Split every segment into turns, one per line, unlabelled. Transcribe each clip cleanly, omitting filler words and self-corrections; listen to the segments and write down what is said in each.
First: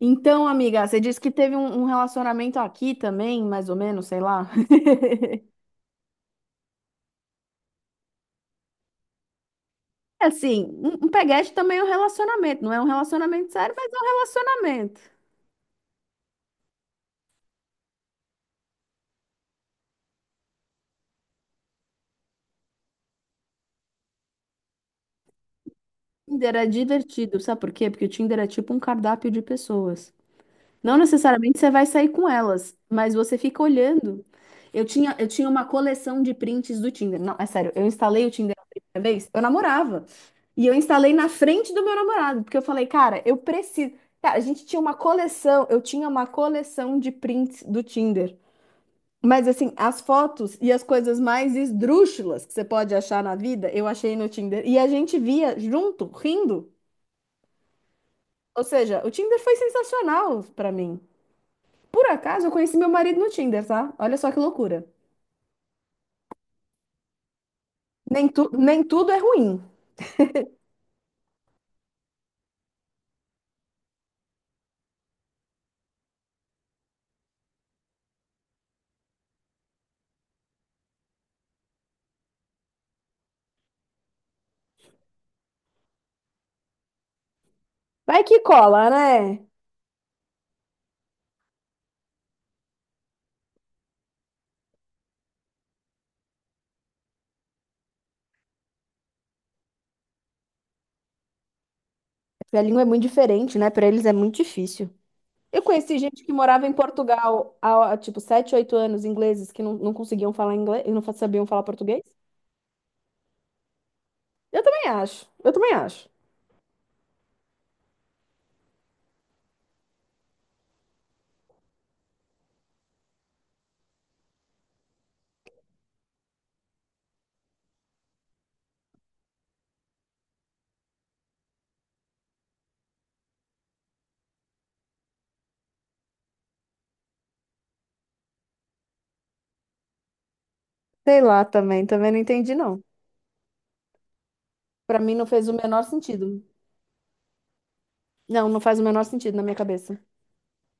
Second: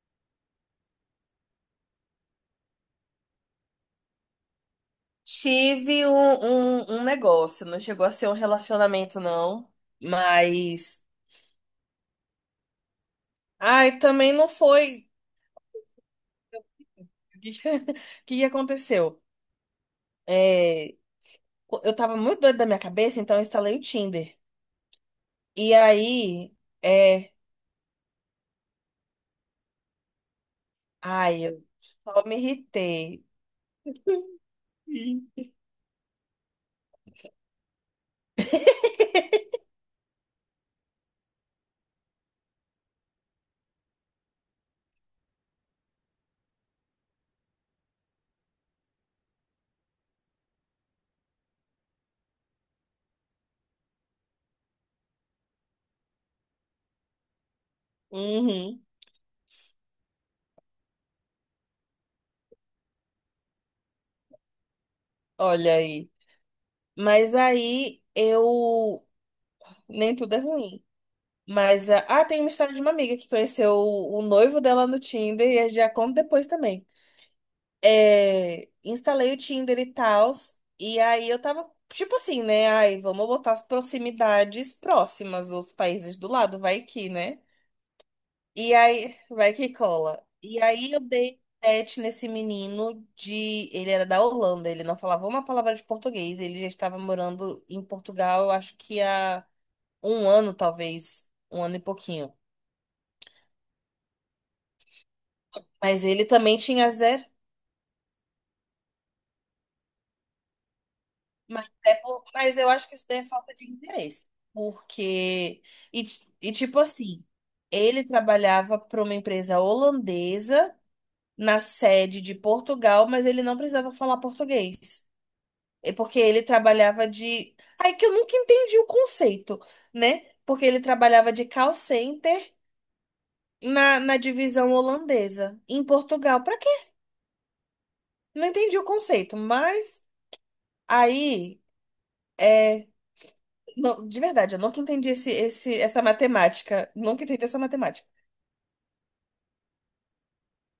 Então, amiga, você disse que teve um relacionamento aqui também, mais ou menos, sei lá.
Tive um negócio, não chegou a ser um relacionamento, não.
Assim,
Mas.
um peguete também é um relacionamento, não é um relacionamento sério, mas é
Ai,
um
também não
relacionamento.
foi. O que que aconteceu? É, eu tava muito doida da minha cabeça, então eu instalei o Tinder. E aí.
Tinder é
É.
divertido, sabe por quê? Porque o Tinder é tipo um cardápio de pessoas. Não
Ai,
necessariamente
eu
você vai sair
só
com
me
elas, mas
irritei.
você fica olhando. Eu tinha uma coleção de prints do Tinder. Não, é sério, eu instalei o Tinder a primeira vez, eu namorava. E eu instalei na frente do meu namorado, porque eu falei, cara, eu preciso. Cara, a gente tinha uma coleção, eu tinha uma coleção de prints do Tinder. Mas assim, as fotos e as coisas mais esdrúxulas que você pode achar na vida, eu achei no Tinder. E a gente via junto, rindo. Ou
Uhum,
seja, o Tinder foi sensacional pra mim. Por acaso, eu conheci meu marido no Tinder, tá? Olha só que loucura.
olha aí. Mas aí
Nem
eu.
tudo é ruim.
Nem tudo é ruim. Mas, tem uma história de uma amiga que conheceu o noivo dela no Tinder e eu já conto depois também. É, instalei o Tinder e tal, e aí eu tava, tipo assim, né? Ai, vamos botar as proximidades próximas, os países do lado, vai que, né?
Vai que
E
cola,
aí,
né?
vai que cola. E aí eu dei match nesse menino de. Ele era da Holanda, ele não falava uma palavra de português, ele já estava morando em Portugal, eu acho que há um ano, talvez, um ano e pouquinho.
Porque a língua é muito diferente, né? Pra eles é muito difícil. Eu conheci
Mas
gente
ele
que
também
morava em
tinha zero.
Portugal há tipo, 7, 8 anos, ingleses, que não conseguiam falar inglês e não sabiam falar
Mas, é
português.
por- mas eu acho que isso daí é falta de interesse.
Eu também acho. Eu
Porque.
também
E,
acho.
ti- e tipo assim, ele trabalhava para uma empresa holandesa na sede de Portugal, mas ele não precisava falar português. É porque ele trabalhava de. Aí que eu nunca entendi o conceito, né? Porque ele trabalhava de call center na divisão holandesa, em Portugal. Pra quê? Não entendi o conceito, mas
Sei lá
aí.
também, também não entendi, não.
é, Não, de verdade, eu nunca
Pra
entendi
mim não
esse,
fez o
esse,
menor
essa
sentido.
matemática. Nunca entendi essa matemática.
Não, não faz o menor sentido na minha cabeça.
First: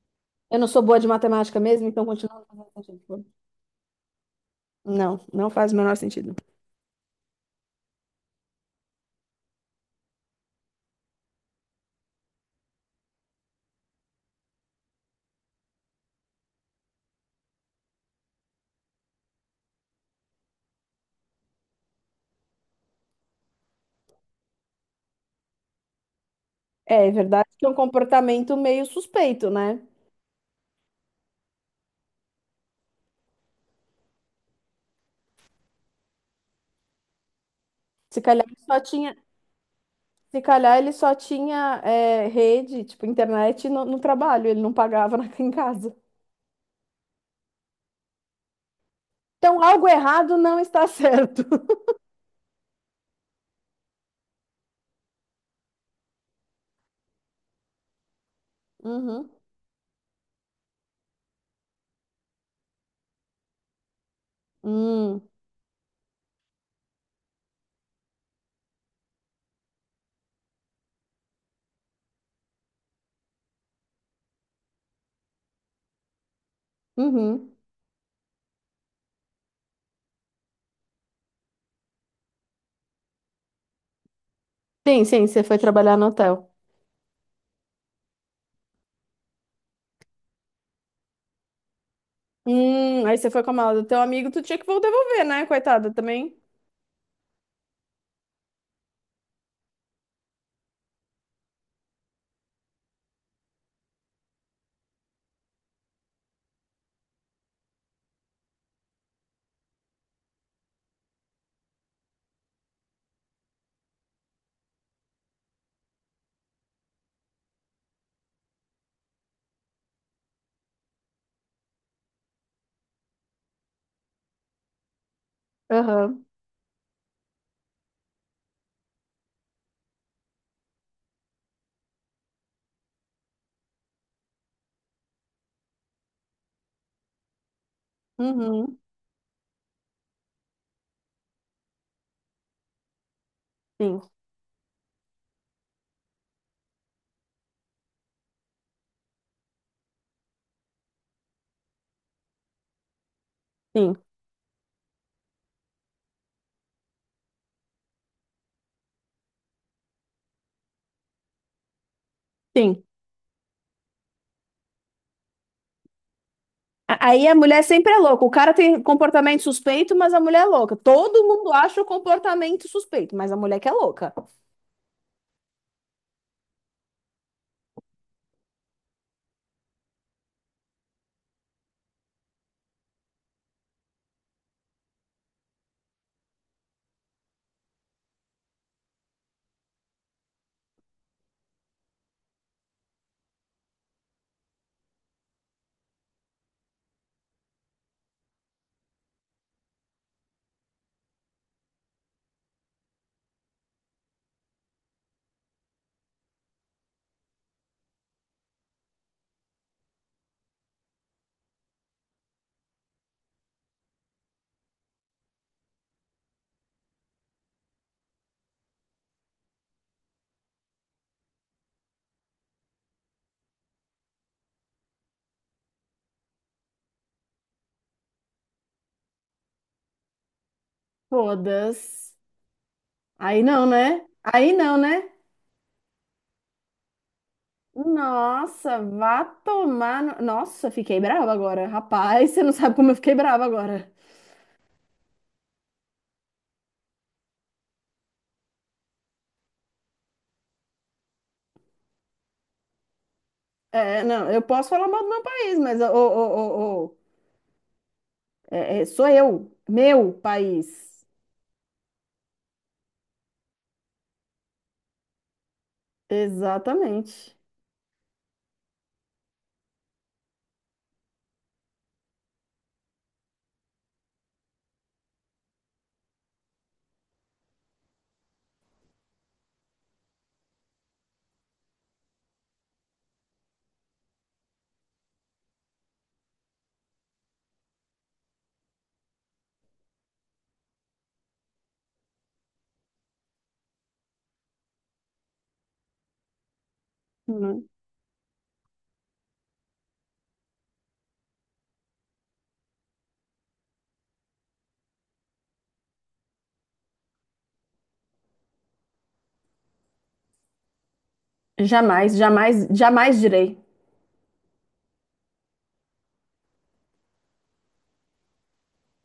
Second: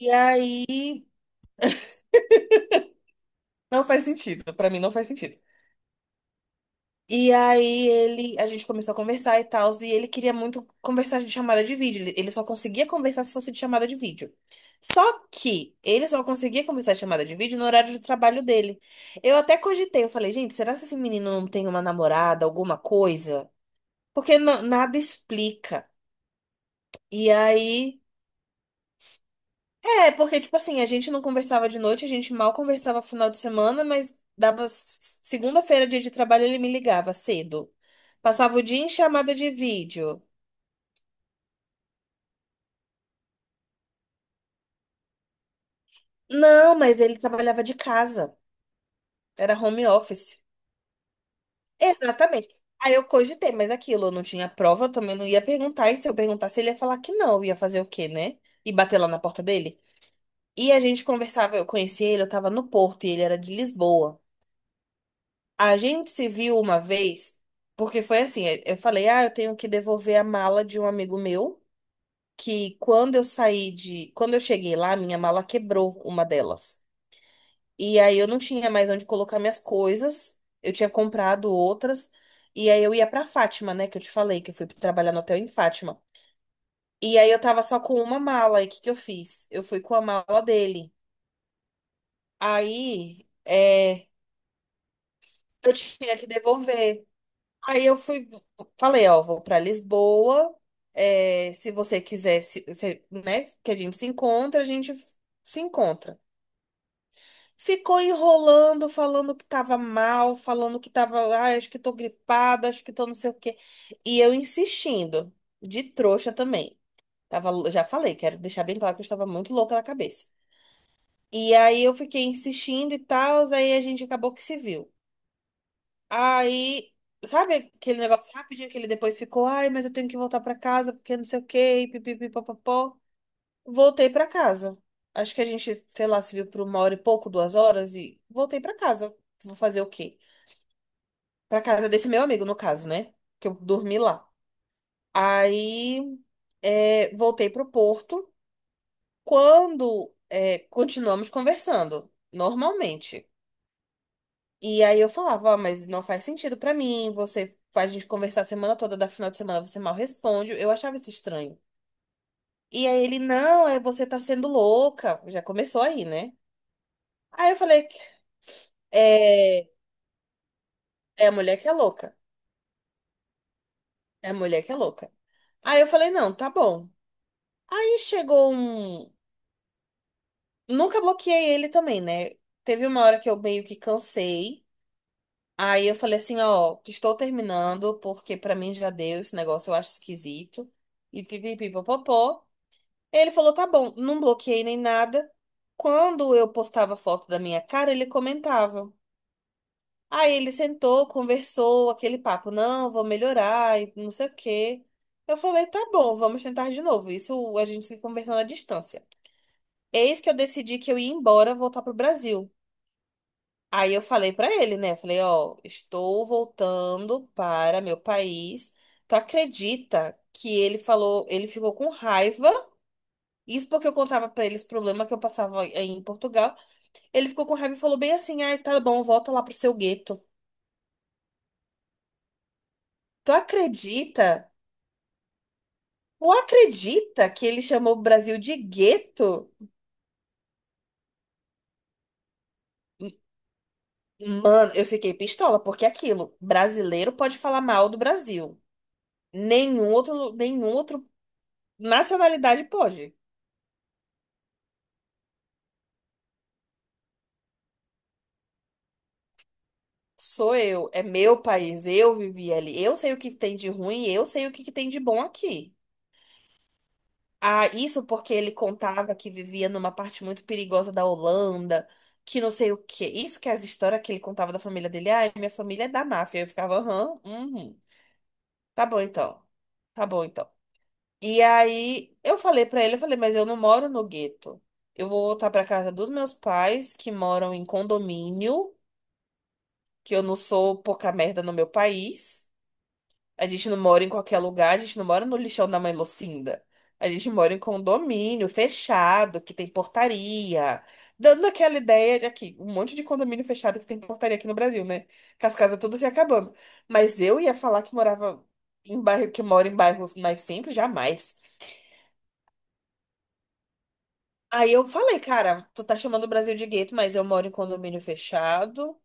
E
Eu não sou boa de
aí,
matemática mesmo, então continua não fazendo sentido.
não faz sentido. Pra mim, não faz
Não,
sentido.
não faz o menor sentido.
E aí, ele, a gente começou a conversar e tal, e ele queria muito conversar de chamada de vídeo. Ele só conseguia conversar se fosse de chamada de vídeo. Só que ele só conseguia conversar de chamada de vídeo no horário de trabalho dele. Eu até cogitei, eu falei, gente, será que esse menino não tem uma namorada, alguma coisa? Porque nada explica.
É, é
E
verdade que é um
aí.
comportamento meio suspeito, né?
É, porque, tipo assim, a gente não conversava de noite, a gente mal conversava final de semana, mas dava segunda-feira, dia de trabalho, ele me ligava cedo.
Se calhar ele
Passava o
só
dia em
tinha,
chamada de vídeo.
se calhar ele só tinha rede, tipo, internet no trabalho, ele não pagava em casa.
Não, mas ele trabalhava de casa. Era
Então, algo
home office.
errado não está certo.
Exatamente. Aí eu cogitei, mas aquilo, eu não tinha prova, eu também não ia perguntar. E se eu perguntasse, ele ia falar que não, eu ia fazer o quê, né? E bater lá na
Uhum.
porta dele. E a gente conversava, eu conheci ele, eu tava no Porto e ele era de Lisboa.
Hum,
A gente se viu uma vez, porque foi assim, eu falei, ah, eu tenho que devolver a mala de um amigo meu, que quando eu saí de, quando eu cheguei lá, minha mala quebrou uma delas.
uhum.
E aí eu não tinha mais onde colocar minhas coisas, eu tinha comprado outras, e aí eu ia pra Fátima, né, que eu te falei que eu fui
Sim,
trabalhar no
sim,
hotel
você
em
foi trabalhar
Fátima.
no hotel.
E aí eu tava só com uma mala, e o que que eu fiz? Eu fui com a mala dele.
Aí
Aí,
você foi com a mala do teu amigo, tu tinha que devolver, né,
eu
coitada,
tinha que
também?
devolver. Aí eu fui, falei, ó, vou pra Lisboa. Se você quiser, né, que a gente se encontra, a gente se encontra. Ficou enrolando, falando que tava mal, falando que tava, ah, acho que tô gripada, acho que tô não sei o quê. E eu insistindo, de trouxa também. Tava, já falei, quero deixar bem claro que eu estava muito louca na cabeça. E aí eu fiquei insistindo e tal, aí a gente acabou que se viu.
Aham.
Aí, sabe aquele negócio rapidinho que ele depois ficou, ai, mas eu tenho que voltar pra casa porque não sei o quê, e pipipi, papapó. Voltei pra casa. Acho que a gente, sei lá, se viu por uma hora e pouco, 2 horas e voltei pra
Uhum.
casa. Vou fazer o quê? Pra casa desse meu amigo, no caso, né? Que eu dormi
Sim,
lá. Aí, voltei pro Porto. Quando, continuamos conversando, normalmente.
sim,
E aí eu falava, ó, mas não faz sentido pra mim, você a gente conversar a semana toda, da final de semana você mal responde. Eu achava isso estranho.
sim.
E aí ele, não, é você tá sendo louca. Já começou aí, né?
Aí a
Aí eu
mulher
falei,
sempre é louca. O cara tem comportamento
é,
suspeito, mas a mulher é louca. Todo
é a
mundo
mulher que é
acha o
louca.
comportamento suspeito, mas a mulher que é louca.
É a mulher que é louca. Aí eu falei, não, tá bom. Aí chegou um. Nunca bloqueei ele também, né? Teve uma hora que eu meio que cansei. Aí eu falei assim, ó, estou terminando, porque pra mim já deu esse negócio, eu acho esquisito. E pipipipopopó. Ele falou, tá bom, não bloqueei nem nada. Quando eu postava foto da minha cara, ele comentava. Aí ele sentou, conversou, aquele papo, não, vou melhorar e não sei o quê. Eu falei, tá bom, vamos tentar de novo. Isso a gente se conversou na distância. Eis que eu decidi que eu ia embora, voltar pro Brasil. Aí eu falei pra ele, né? Falei, ó, estou voltando para meu país. Tu acredita que ele falou, ele ficou com raiva. Isso porque eu contava pra ele os problemas que eu passava aí em Portugal. Ele ficou com raiva e falou bem assim: ai, tá bom, volta lá pro seu gueto.
Todas.
Tu
Aí não, né?
acredita?
Aí não, né?
Tu acredita que ele chamou o Brasil de
Nossa, vá
gueto?
tomar. Nossa, fiquei brava agora. Rapaz, você não sabe como eu fiquei brava agora.
Mano, eu fiquei pistola, porque é aquilo, brasileiro pode falar mal do Brasil. Nenhum outro nacionalidade pode.
É, não, eu posso falar mal do meu país, mas ô, ô, ô, ô, é, é, sou eu, meu
Sou eu,
país.
é meu país, eu vivi ali. Eu sei o que tem de ruim, eu sei o que que tem de bom aqui.
Exatamente.
Ah, isso porque ele contava que vivia numa parte muito perigosa da Holanda, que não sei o quê. Isso que é as histórias que ele contava da família dele. Ah, minha família é da máfia. Eu ficava, aham, uhum, tá bom então. Tá bom então. E aí eu falei pra ele, eu falei, mas eu não moro no gueto. Eu vou voltar pra casa dos meus pais, que moram em condomínio, que eu não sou pouca merda no meu país. A gente não mora em qualquer lugar, a gente não mora no lixão da mãe Lucinda. A gente mora em
Hum.
condomínio fechado, que tem portaria. Dando aquela ideia de aqui, um monte de condomínio fechado que tem portaria aqui no Brasil, né? Que as casas tudo se acabando. Mas eu ia falar que morava em bairro, que mora em bairros nascentes, jamais.
Jamais, jamais, jamais direi.
Aí eu falei, cara, tu tá chamando o Brasil de gueto, mas eu moro em condomínio fechado.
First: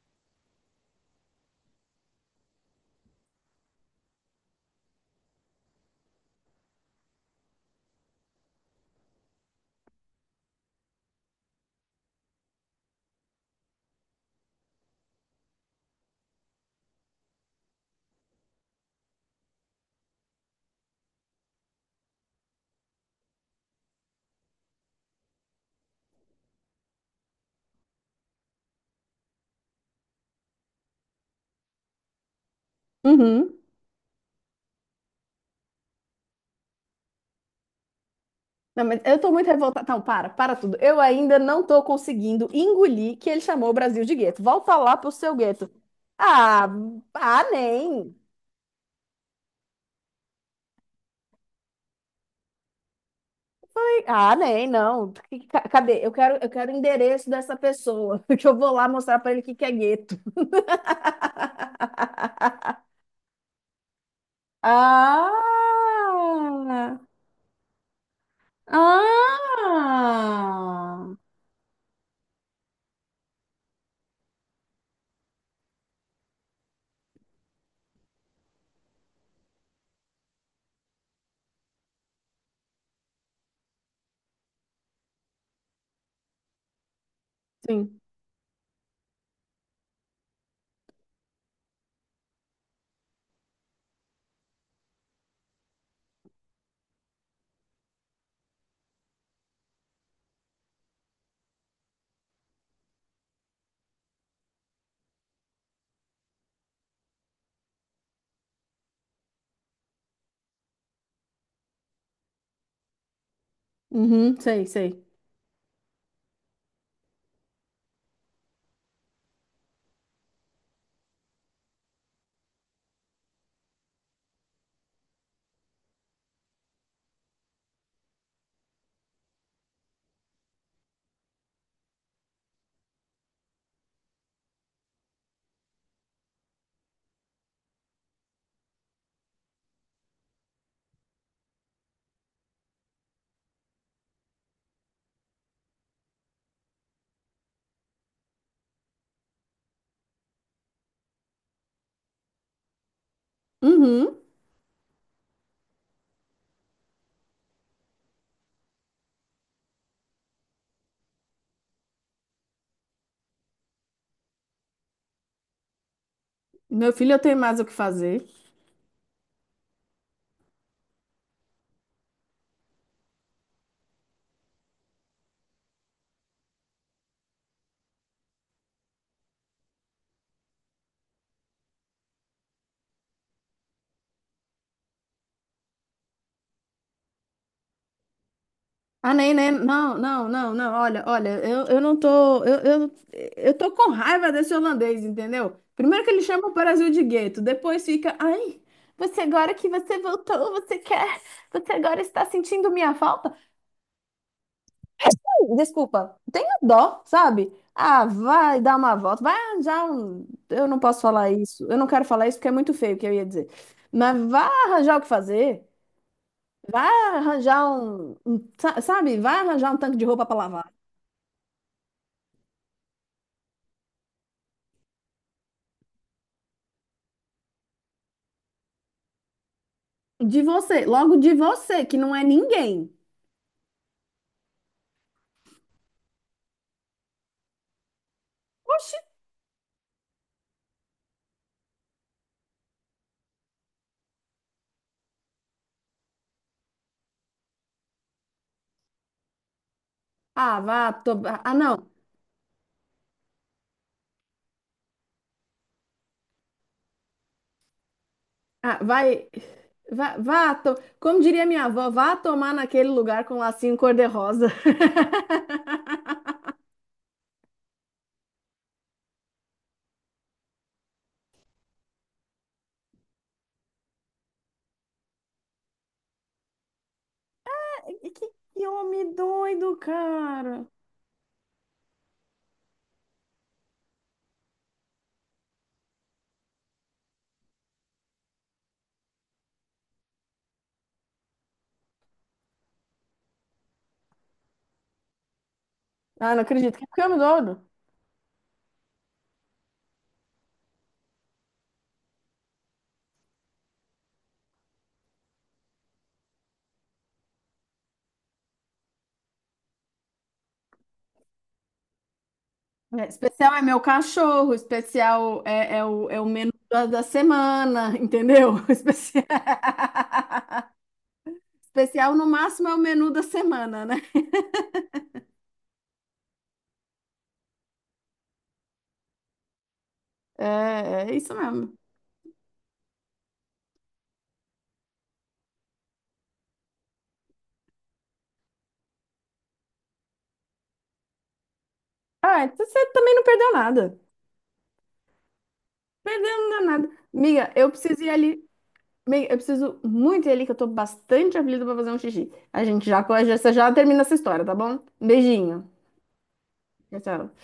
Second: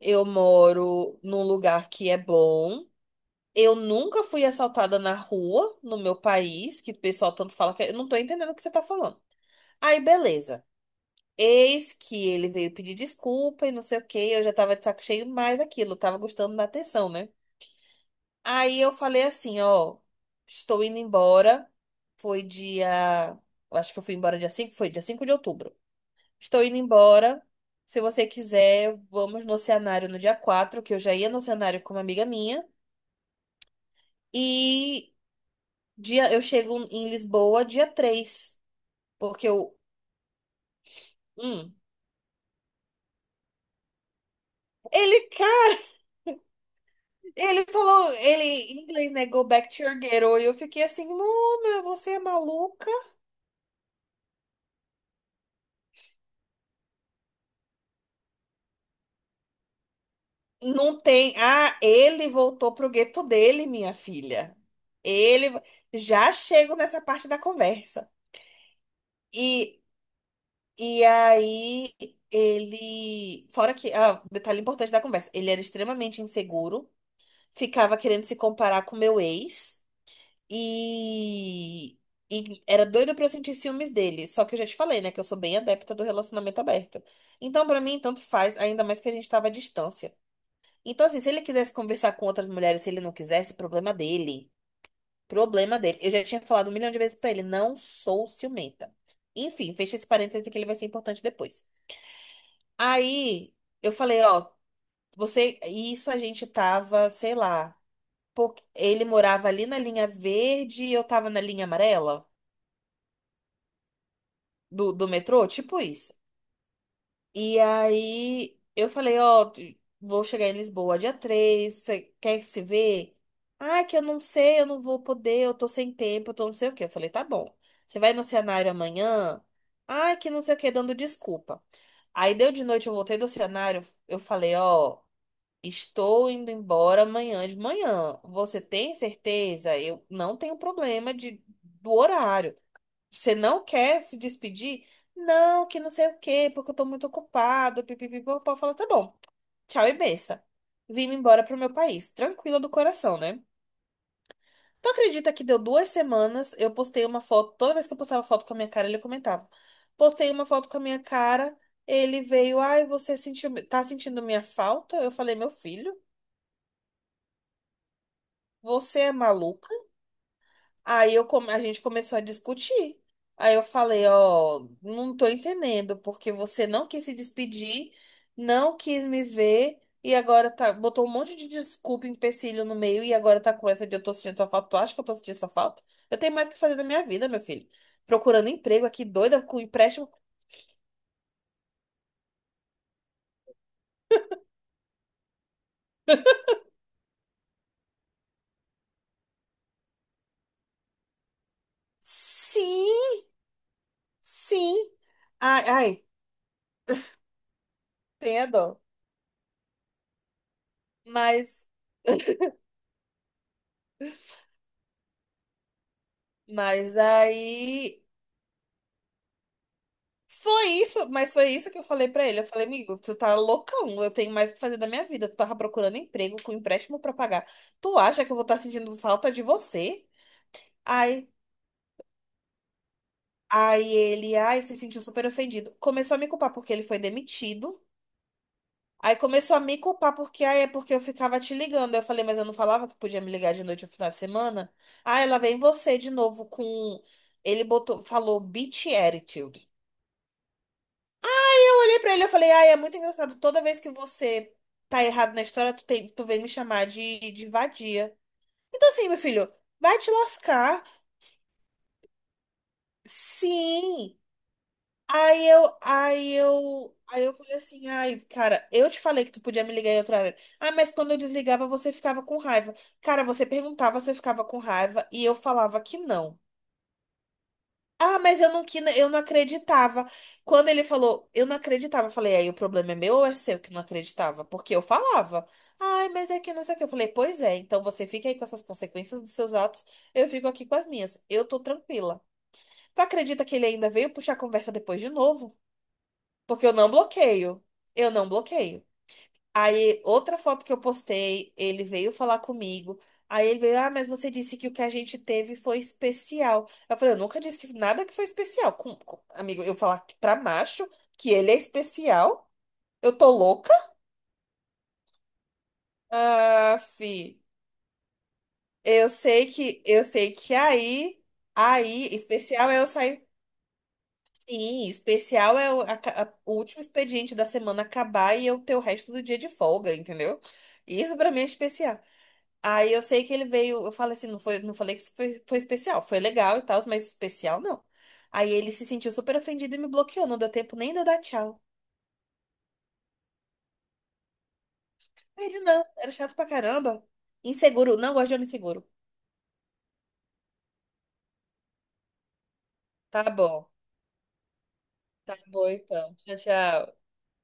Eu moro num lugar que é bom. Eu nunca fui assaltada na rua, no meu país, que o pessoal tanto fala que eu não tô entendendo o que você tá falando. Aí, beleza. Eis que ele veio pedir desculpa e não sei o que. Eu já tava de saco cheio mais aquilo, eu tava gostando da atenção, né? Aí eu falei assim, ó, estou indo embora. Foi dia, eu acho que eu fui embora dia 5. Foi dia 5 de outubro. Estou indo embora. Se você quiser, vamos no cenário no dia 4, que eu já ia no cenário com uma amiga minha.
Uhum.
E dia, eu chego em Lisboa dia 3
Não, mas eu tô muito
porque eu.
revoltada. Não, para, para tudo. Eu ainda não
Hum.
tô conseguindo engolir que ele chamou o Brasil de gueto. Volta lá pro
Ele,
seu gueto.
cara,
Ah, ah,
ele falou,
nem.
ele em inglês, né? Go back to your ghetto. E eu fiquei assim, Luna, você é maluca?
Ah, nem, não. Cadê? Eu quero o endereço dessa pessoa, que eu vou lá mostrar pra ele o que que é gueto.
Não tem. Ah, ele voltou pro gueto dele, minha filha. Ele.
Ah!
Já chego nessa parte da conversa. E, e
Ah!
aí, ele. Fora que. Ah, detalhe importante da conversa. Ele era extremamente inseguro, ficava querendo se comparar com meu ex. E, e era doida pra eu sentir ciúmes dele. Só que eu já te falei, né? Que eu sou bem adepta do relacionamento aberto. Então, pra mim,
Sim.
tanto faz, ainda mais que a gente tava à distância. Então, assim, se ele quisesse conversar com outras mulheres, se ele não quisesse, problema dele. Problema dele. Eu já tinha falado um milhão de vezes pra ele, não sou ciumenta. Enfim, fecha esse parêntese que ele vai ser importante depois. Aí, eu falei, ó, você. E isso a gente tava, sei lá. Porque ele morava ali na linha verde e eu tava na linha amarela.
Uhum, sei,
do,
sei.
do metrô, tipo isso. E aí eu falei, ó, vou chegar em Lisboa dia 3, você quer se ver? Ah, que eu não sei, eu não vou poder, eu tô sem tempo, eu tô não sei o quê. Eu falei, tá bom. Você vai no cenário amanhã? Ah, que não sei o quê, dando desculpa. Aí deu de noite, eu voltei do cenário, eu falei, ó, estou indo embora amanhã de manhã. Você tem certeza? Eu não tenho problema de, do horário. Você não quer se despedir? Não, que não sei o quê, porque eu tô muito ocupado. Pipipipopó. Fala, tá bom, tchau e benção. Vim embora pro meu país, tranquila do coração, né?
Uhum.
Tu acredita que deu 2 semanas, eu postei uma foto, toda vez que eu postava foto com a minha cara, ele comentava. Postei uma foto com a minha cara, ele veio, ai, você sentiu, tá sentindo minha falta? Eu falei, meu filho,
Meu filho, eu tenho mais o que fazer.
você é maluco? A gente começou a discutir. Aí eu falei, ó, não tô entendendo, porque você não quis se despedir, não quis me ver, e agora tá, botou um monte de desculpa, empecilho no meio, e agora tá com essa de eu tô sentindo sua falta. Tu acha que eu tô sentindo sua falta? Eu tenho mais o que fazer da minha vida, meu filho. Procurando emprego aqui,
Ah, nem,
doida,
nem,
com
não,
empréstimo.
não, não, não, olha, olha, eu não tô, eu tô com raiva desse holandês, entendeu? Primeiro que ele chama o Brasil de gueto, depois fica, ai, você agora que você voltou, você quer, você agora está sentindo minha
Sim,
falta?
sim.
É assim,
Ai, ai,
desculpa, tenha dó, sabe? Ah,
tenha
vai dar
dó.
uma volta, vai arranjar um, eu não posso falar isso,
Mas,
eu não quero falar isso porque é muito feio o que eu ia dizer, mas vai arranjar o que fazer, vai
mas
arranjar
aí.
um, sabe, vai arranjar um tanque de roupa para
Foi
lavar.
isso, mas foi isso que eu falei pra ele. Eu falei, amigo, tu tá loucão, eu tenho mais o que fazer da minha vida. Tu tava procurando emprego com empréstimo pra pagar. Tu acha que eu vou estar sentindo falta de você?
De você, logo
Aí,
de você, que não é ninguém.
aí ele, ai, se sentiu super ofendido. Começou a me culpar porque ele foi demitido.
Oxi.
Aí começou a me culpar porque, ai, é porque eu ficava te ligando. Aí eu falei, mas eu não falava que podia me ligar de noite no final de semana? Ah, ela vem você de novo com. Ele botou, falou bitch attitude.
Ah, vá, to... ah,
Eu
não.
olhei pra ele e falei, ai, é muito engraçado. Toda vez que você tá errado na história, tu, tem, tu vem me chamar de, vadia.
Ah,
Então assim, meu
vai,
filho, vai te
vá, vá, to...
lascar.
como diria minha avó, vá tomar naquele lugar com lacinho
Sim.
cor-de-rosa.
Aí eu falei assim, ai, cara, eu te falei que tu podia me ligar em outra hora. Ah, mas quando eu desligava, você ficava com raiva. Cara, você perguntava, você ficava com raiva, e eu falava que não. Ah,
Que,
mas eu não,
que
eu
homem
não
doido,
acreditava.
cara.
Quando ele falou, eu não acreditava. Eu falei, aí o problema é meu ou é seu que não acreditava? Porque eu falava, ai, mas é que não sei o que. Eu falei, pois é, então você fica aí com essas consequências dos seus atos, eu fico aqui com as minhas. Eu tô tranquila. Tu acredita que ele ainda veio puxar a conversa depois de novo?
Ah, não
Porque eu
acredito.
não
Que homem
bloqueio.
doido?
Eu não bloqueio. Aí, outra foto que eu postei, ele veio falar comigo. Aí ele veio, ah, mas você disse que o que a gente teve foi especial. Eu falei, eu nunca disse que nada que foi especial. Amigo, eu falar que pra macho que ele é especial,
É,
eu tô
especial é
louca?
meu cachorro, especial é, é o, é o menu
Ah,
da, da
fi,
semana, entendeu? Especial...
eu sei que aí, aí,
especial no máximo
especial
é o
é eu
menu da
sair.
semana, né?
Sim, especial é o, a ca- a- o último expediente da semana acabar e eu ter o resto do dia de folga, entendeu?
É, é
Isso pra
isso
mim é
mesmo.
especial. Aí eu sei que ele veio, eu falei assim, não foi, não falei que isso foi, foi especial, foi legal e tal, mas especial não. Aí ele se sentiu super ofendido e me bloqueou, não deu tempo nem de eu dar tchau.
Ah, então você também não perdeu nada.
Aí ele, não, era chato
Perdeu
pra
não deu nada.
caramba.
Miga, eu
Inseguro,
preciso ir
não gosto de homem
ali.
seguro.
Miga, eu preciso muito ir ali, que eu tô bastante aflita pra fazer um xixi. A gente já,
Tá
já, você
bom,
já termina essa história, tá bom?
tá bom
Beijinho.
então. Tchau,
Tchau,
tchau.
tchau.